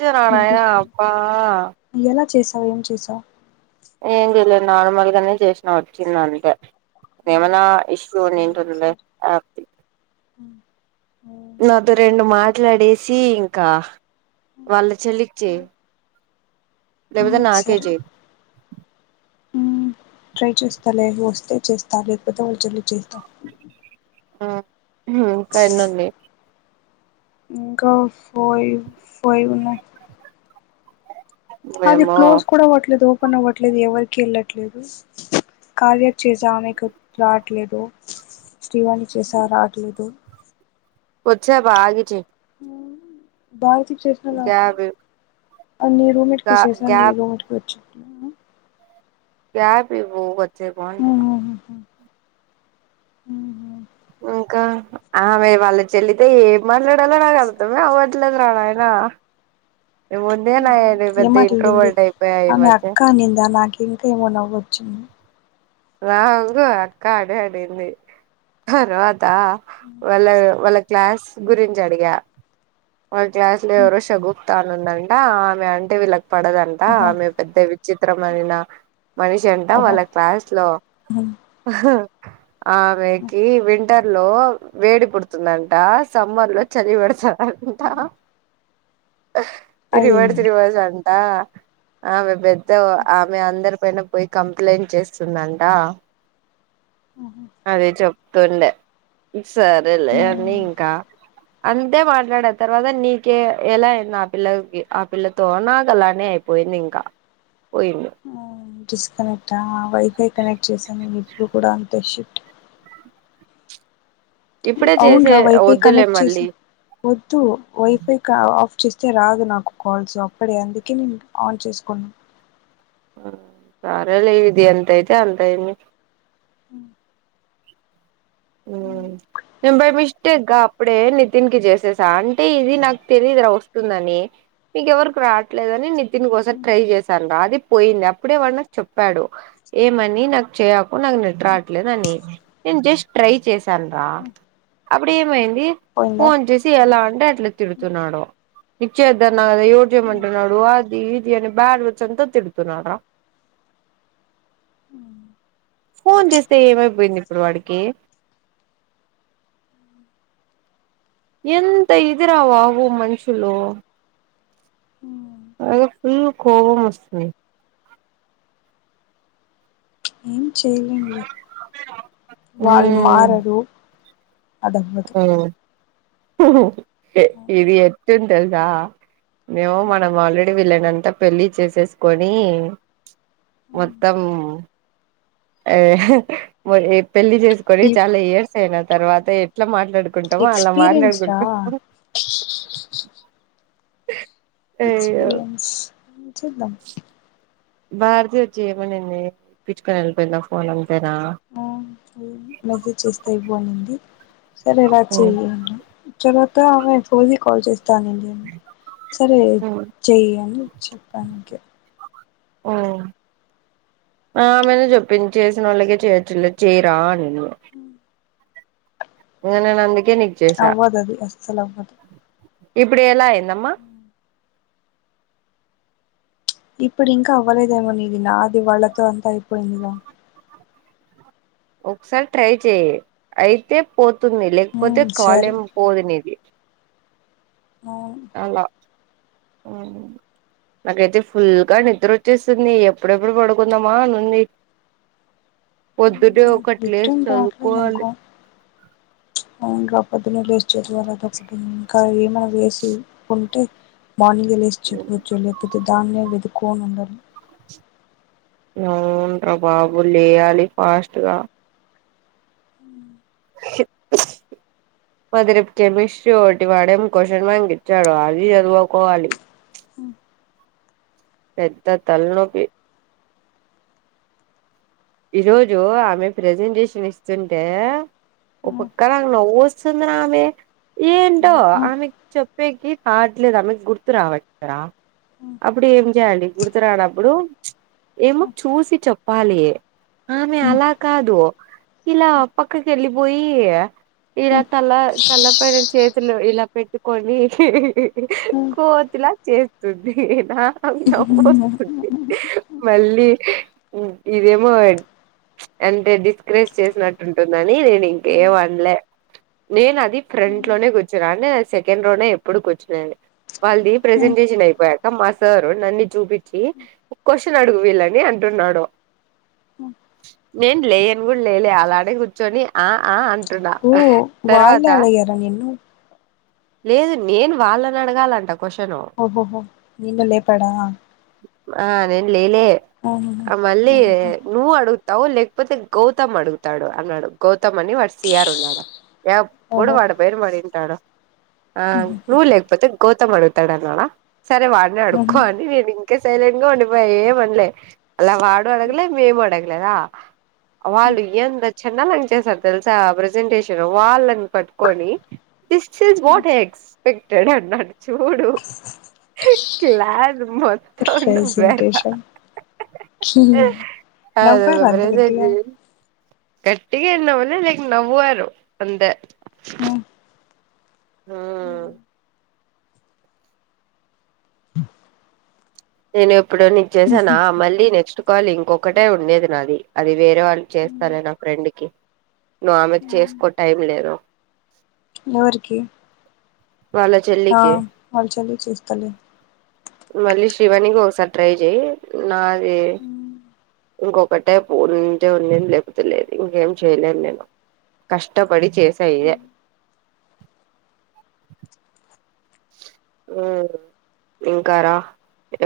ఇచ్చినా నాయనా అబ్బా ఎలా చేశావు ఏం చేసావు నార్మల్గానే చేసినా వచ్చింది అంతే ఆహా. ఏమన్న ఇష్యూ సరే ఉన్నింటుంది లే సరే ఆప్తి ఉమ్, ఉమ్, నాతో రెండు మాట్లాడేసి ఇంకా వాళ్ళ చెల్లికి చెయి ఉమ్, లేేవితే ఉమ్, సరే నాకేజీ ఉమ్, ట్రై చేస్తా లేో వస్తే చేస్తా లేకపోతే వాళ చల్లి చేస్తా ఆ ఉమ్ పైనుంది ఇంకా వాయు ఫైవ్ ఉన్నాయి. అది ఏమో క్లోజ్ కూడా అవ్వట్లేదు ఓపెన్ అవ్వట్లేదు ఎవరికి ఏళ్ళట్లేదు. కావ్య కి చేసా ఆమెకు రావట్లేదు శ్రీ వాణి చేసా రాట్లేదు. వచ్చవాగి చెయ్ భారతికి చేసిన రావట్లే గ్యాప్ అన్ని రుమిట్కి గా చేేసా గ్యాప్ నీరుమిట్కి వచింటుందా గ్యాప్ ఇవ్వు వచ్చేకొంటున్న ఉమ్ హు ఉమ్ ఇంకా ఆమె వాళ్ళ చెల్లితో ఏం మాట్లాడాలో నాకు అర్థమే అవ్వట్లేదు రా నాయనా ఇ ఒడ్డెనాయెర్రి ఏం పెద్ద ఇంట్లో మాట్లాడింది ఒడ్డె అయిపాయె ఆమె ఈమధ్య అక్క అనిందా నాకు ఇంకా ఏమో నవ్వొచ్చింది రాంగ అక్క ఆడి ఆడింది తర్వాత ఆ వాళ్ళ వాళ్ళ క్లాస్ గురించి అడిగా వాళ్ళ క్లాస్ లో ఎవరో షగుప్తా అని ఉందంట ఆమె అంటే వీళ్ళకి పడదంట ఆహా ఆమె పెద్ద విచిత్రమైన మనిషి అంటా ఓహో వాళ్ళ క్లాస్ లో ఆమెకి వింటర్ లో వేడి పుడుతుందంట సమ్మల్లో చలి పెడతాదంట రివర్ అయ్యయ్య రివర్స్ అంటా ఆమె పెద్ద ఆమె అందరు పైన పోయి కంప్లైంట్ చేస్తుందంట అదే చె ప్తుండే సరేలే ఇంకా అంతే మాట్లాడే తర్వాత నీకే ఎలా అయింది ఆ పిల్లకి ఆ పిల్లతో నాకు అలానే అయిపో పోయింది ఇంకా పోయింది ఉమ్ డిస్కౌనెక్టా వైఫై కనెక్ట్ చేసాను న ఇప్పుడు కూడా అంతే షిఫ్ట్ ఇప్పుడే చేసే అవునురా వైఫై వద్దులే కనెక్ట్ చేసి మళ్ళీ వద్దు వైఫై కా చిస్తే రాదు నాకు కాల్స్ అప్పుడే అందుకే నేను ఆన్ చేసుకున్నా సరేలే ఇది ఎంత అయితే అంత అయింది. నేను బై మిస్టేక్గా అప్పుడే నితిన్ కి చేసేసా అంటే ఇది నాకు తెలీదు వస్తుందని మీకు ఎవరికి రావట్లేదని నితిన్ కోసం ట్రై చేసాను రా అది పోయింది అప్పుడే వాడు నాకు చెప్పాడు ఏమని నాకు చేయకు నాకు నెట్ రావట్లేదని నేను జస్ట్ ట్రై చేసాన్ రా అప్పుడే ఏమైంది ది పోయిందా ఫోన్ చేసి ఎలా అంటే అట్లా తిడుతున్నాడు లిఫ్ట్ చేయెద్దు. ఎవరు చేయమంటున్నాడు అది ఇది అని బ్యాడ్ వర్డ్స్ అంతా తిడుతున్నారా ఫోన్ చేస్తే ఏమైపోయింది ఇప్పుడు వాడికి ఎంత ఇది రా బాబు మనుషులు అదే ఫుల్ కోబం వస్తుంది ఏం చేయలేంలే వాళ్ళు మ్మ్ మారడు అడగకపోతే మ్మ్ ఇది ఎతింది తెల్సా మేమో మనం ఆల్రెడీ వీళ్ళనంతా పెళ్లిి చేసేసుకొని మొత్తం అ ఆ ఏ పెళ్లి చేసుకొని ఈ చాలా ఇయర్స్ అయిన తర్వాత ఎట్లా మాట్ ట్లాడుకుంటామొ అలా ఎక్స్పీరియన్స్ రా మాట్లాడుకుంటం ఎక్స్పీరియన్స్ చూద్దాం భారత వచ్చి ఏమనింది పిచ్చుకొని వెళ్ళిపోయిందా ఫోన్ అం ఆ మెసేజ్ చేస్తా ఇవ్వు అనింది సరే రా చేయ్ తరువాత అమే సోనీ కాల్ చేస్ తానండి సరే చెయ్ అని చెప్పాంకే ఆ ఆమెను చెొప్పిింది చేసిన వాళ్ళకిే చేయొచ్చులే చేయ్ రా అనింది ఎనే నంది కే నీకు చేసా అవ్వదు అది అస్సలు అవ్వదు ఇప్పుడు ఎలా అయిందమ్మా ఇప్పుడు ఇంకా అవ్వలేదేమో నీది నాది వాళ్లతో అంతా అయిపోయిందిగ ఒకసారి ట్రై చెయ్ అయితే పో తుంది లేకపోతే కాల్ సరే ఎం పోదు నిది ఆ ఆ నాకైతే ఫుల్గా నిద్ర వచ్చేసింది ఎప్పుడెప్పుడు పడుకుందామా అ నుంది పొద్దున్నే ఒకటి లేసి ఇద్దరం రావట్లేదు చదువుకోవాలి అనుకో పోద్దున చానా కష్టం ఇంకా ఏమనా వేసి ఉంటే మార్నింగే లేసి చదవచ్చు లేకపోతే దాన్నే వెతుక్కోని ఉండలి అవును రా బాబు లేయాలి ఫాస్ట్గా మాది రేప్ కెమిస్ట్రీ ఒకటి వాడేంకోషన్ బ్యాంకు ఇచ్చాడు అది చదువుకోవాలి పెద్ద తలనొప్పి ఈరోోజు ఆమె ప్రజెంటేషన్ ఇస్తుంటే ఒపక్క నవ్వొస్తుంది నామీ ఏంటో ఎందుకు? ఆమెకి చెప్పేకి కార్ట్లేదు ఆమెకి గుర్తు రావట్ల అప్పుడు ఏం చేయాలి గుర్తురానప్పుడు ఏమో చూసి చెప్పాలి ఆమె అలా కాదు ఇలా పక్కకేళ్ళి పోయి ఇలా తల తల్లపైన చేతులు ఇలా పెట్టుకొని కోతి లా చేస్తుంది నాక్ అది నవ్వొస్తుంది మళ్ళీ హు ఇదే హు అంటే డిస్కరేజ్ చేసినట్టుంటుందని నేను ఇంక ఏమన్లే నేను అది ఫ్రంట్ లోనే కూర్చున్నా అంటే సెకండ్ లోనే ఎప్పుడు కూర్చునేది వాళ్ళది ప్రజెంటేషన్ అయిపోయాక మా సార్ నన్ను చూపించి క్వశ్చన్ అడుగు వీళ్ళని అంట్ న్నాడు నేన్ లేయన్ కూడా లేలే అలాడే కూర్చొని ఆ ఆ అ టున్న ఓ తర్వాత వాళ్ళే అడిగారా నిన్ను లేదు నేను వాళ్ళని అడగాలంట క్వశ్చను హోహో నిను లేపడా ఆ నెన్ లేలే ఆ మళ్ళి ఆహాహా. నువ్ అడుగు తవ్ లేెకపోతే గౌతమ్ అడుగుతాడు అన్నడు గౌత్ త్తం అని వాడు సిఆర్ ఉన్నాడు ఎప్పుడు ఓహో వాడు పెరిమై ఉంటాడు ఆ నువ్ లేకపోతే గౌతమ్ అడుగుతాడాన్నాడా సరే వాడినే అడుకో ఆహాహా. అని నేను ఇంక సైలెంట్ గా ఉండిపోయ ఏమనలే అలా వాడు అడగలే మేము అడగలేదా వాళ్ళు ఇయ్యంది వచ్చిందా మంచ్ చేసారు తెలుసా ప్రసెంటేషన్ వాళ్ళని పట్టుకొని దిస్ వాట్ ఎక్స్పెక్ట్ ట్టడు అన్నాడు చూడు కలాదు మ త వరా ప్రెజెంటేషన్ అద నవ్వారా అంత గట్టిగా గబరిసది కటిగా ఎన్నవన్నా లేలక్ నవ్ారు అంత ఆా నేను ఎప్పుడు నీను చేసానా మళ్ళీ నెక్స్ట్ కాల్ ఇంకొకటే ఉండేది నాది అది వేరే వాళ్ళు చే స్త నా ఫ్రెండ్ క నువ్ ఆమెకి చేసుకో టైం లేదు ఎవరికి వాళ్ళ ఆ చెల్లికి వాళ చలి చేస్తలే మళ్ళీ శ్రీవాణికి ఒకసారి ట్రై చెయయి నాది ఇంకొకటే ఫోన్ ఉంటే ఉనింది లేకపోతే లేదు ఇంకేం చేయలేను నేను కష్టపడి చేస ఇదే ఇంకాారా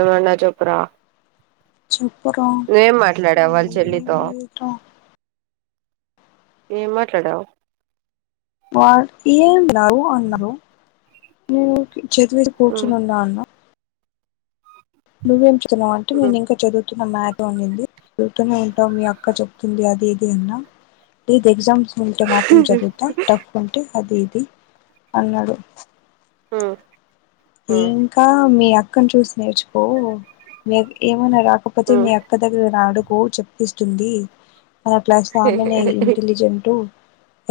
ఏమన్నా చప్పురా చూప్పు్రం లడవళ్ల్ చెల్లితో ఇ ఏ మాట్లాడావు వా ఏన్నారువు అన్నారు నను చెదువేది కూచునందా అన్నా నువ్వేంతున్నావు అంటే నేను ఇంకా చదువుతున్న మ్యాచ్ ంది చూతూనే ఉంటావు మీ అక్క చెప్తుంది అది ఇది అన్నా ది ఎగ్జామ్స్ ఉంటే మాత్రం చదువుతా టఫ్ ఉంటే అది ఇది అన్నాడు ఆ ఇంకా మీ అక్కను చూసి నేర్చుకో ఏమనా రాకపోతే మీ అక్క దగ్గర నాడుగు చెప్పిస్తుంది మన ప్లస్ ఆమెనే ఇంటెలిజెంట్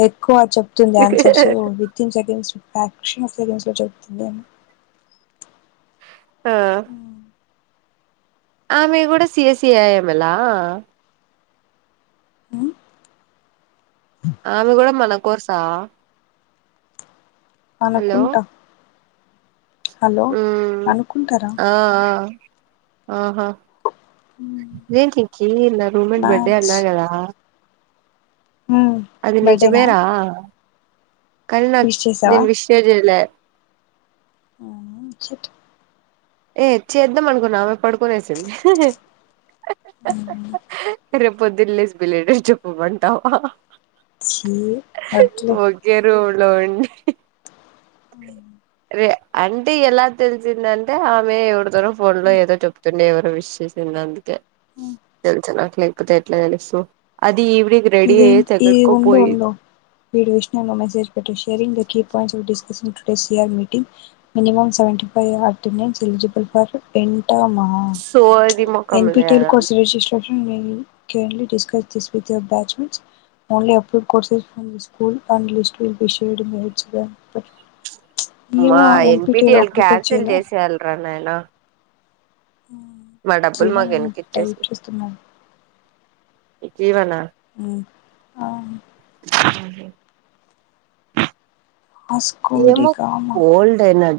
ఎక్కువ చెప్తుంది ఆన్సర్స్ విత్న్ సెకంక్షన్్ సెకంస్ లో చెప్తుంది ఆ ఆమె కూడా సిఎసీంలా అ ఆమె కూడా మన కోర్సా హలో అనుకుంటా హలో అనుకుంటారా ఆ ఆహా ఏ నక నా రూమ బర్డే మ్యాథ్స్ అన్నా కదా అది నిజ బర్త్డేనా బేరా కరుణ విష్ నన్ చేసావా విశజల షిట్ ఏ చేద్దాం అనుకున్న ఆమె పడుకొనే వసింది రేపు దిల్లీస్ బిలేడర్ చెూ బనతా అట్లే రూమ్ లో అండి ఉమ్, రే అంటే ఎలా తెలిసిందని అంటే ఆమె ఎవరితోార ఫోన్ లో ఉమ్, ఏదో చెప్తుండే ఎవరో విష చేసింది అందుకే ఉమ్. తెలిసిన తేట్ తెలు అ ఇే ఇది ఉంో ఉంో వీడియో విష్ణంలో మెసేజ్ పెట్టు sharing the key points ఆ్ dis are మ మీటింగ్ మినిమం సవెీ ఫైవ్ అటెండెన్స్ ఎలిజిబుల్ ఫర్ ఎన్ సోది మొఖం ఎన్పిటిల్ లేదు కోర్ రజస్ లీ డిస్కస్సి వి బ్యాచ్మె ఓన్లీ అప్ూ కోర్సస్ూల్ అడ్ స్ట్గా మా ఎన్పిటిఎల్ క్యాన్సిల్ చేయలే చేసేయలరా నాయనా మా డబ్బులు జీవన్ ఏమో మగనుకి టైప్ చేస్తున్నాడు ఇచ్చేసికివనా ఆ ఆ ఏమ స్కూడి కామా కోల్డ్ ఎనా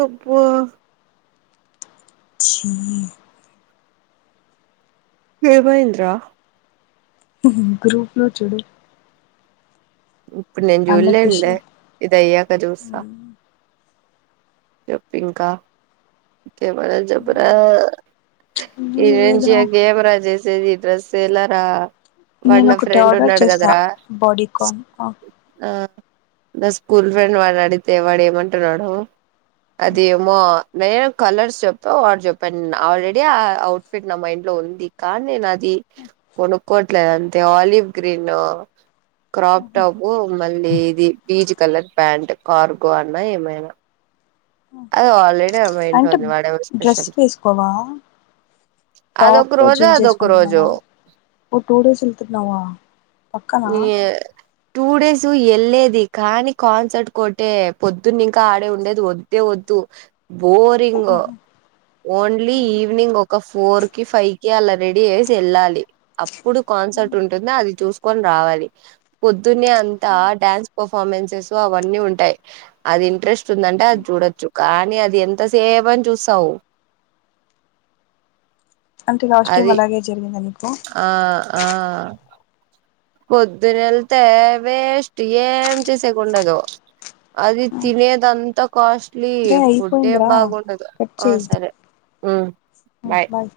అబ్బ అ [inaudible] ఏ మైంద్ర గ్రూపులో చదు ఇప్పుడు నేను చూడలేనులే అన్అఫీషియల్ ఇదయ్యాక చూస్తా చెప్పింక ఇంకా ఏముంది చెప్పురా. ఈగ ఏం చేయ కు ఎమ్రారా చేస్ సది డ్రెస్ సేలరా వాడు నేను నా ఒకటి ఫ్రెండ్ ఆర్డర్ ఉన్నాడు కదా చేసా రా బాడీకాన్ నా స్కూల్ ఫ్రెండ్ వాడు అడిగితే వాడు ఏమంటున్నాడు అది ఏమో నేను కలర్స్ చెప్పా వాడు చెప్పాను నేను ఆల్రెడీ ఆ అఔట్ఫిట్ నా మైండ్ లో ఉంది కానీ నేను అది కొనుక్కోట్లేదు అంతే ఆలివ్ గ్రీన్ క్రాప్ టాప్ మళ్ళీ ఇది పీచ్ కలర్ ప్యాంట్ కార్గో అన్నా ఏమైనా అది ఆల్రెడీ ఆమె ఇంట్లో అంటే ఉంది వాడేమో డ్రెస్ స్పెషల్ వేసుకోవా అదొక టాప్ రోజు జీన్స్ అదొక రోజు వేసుకుంటున్నావా టూ డేస్ వరకు ఉంటున్నావ్ న్నావా పక్కనా ఈ టూ డేస్ వెళ్ళలేది కానీ కాన్సర్ట్ కోటే పొద్దున్న ఇంకా ఆడే ఉండేది వద్ వద్దు బోరింగ్ ఓన్లీ ఈవినింగ్ ఒక ఫోర్ కి ఫైవ్ కి అలా రెడీ అయేసి వెళ్ళాలి అప్పుడు కాన్సర్ట్ ఉంటుందో అది చూసి ని రావాలి పొద్దున్న అంతా డ్యాన్స్ పర్ఫార్మెన్సెస్ అవన్నీ ఉంటాయి అ అది ఇంట్రెస్ట్ ఉందంటే అది చూడొచ్చు కానీ అది ఎంత సేపూ అని చూస్తావు అంటే లాస్ట్ టైమ్ అలాగే జరిగిందని ఆహ్ ఆహ్ పొద్దునెలతే వేస్ట్ ఏం చేసేకుండదు అది తినయద అంత కాస్ట్ లీ రే ఫుడ్ ఏం అయిపోయిందిరా బాగుండదు కట్ ఆ చేయి సరే బాయ్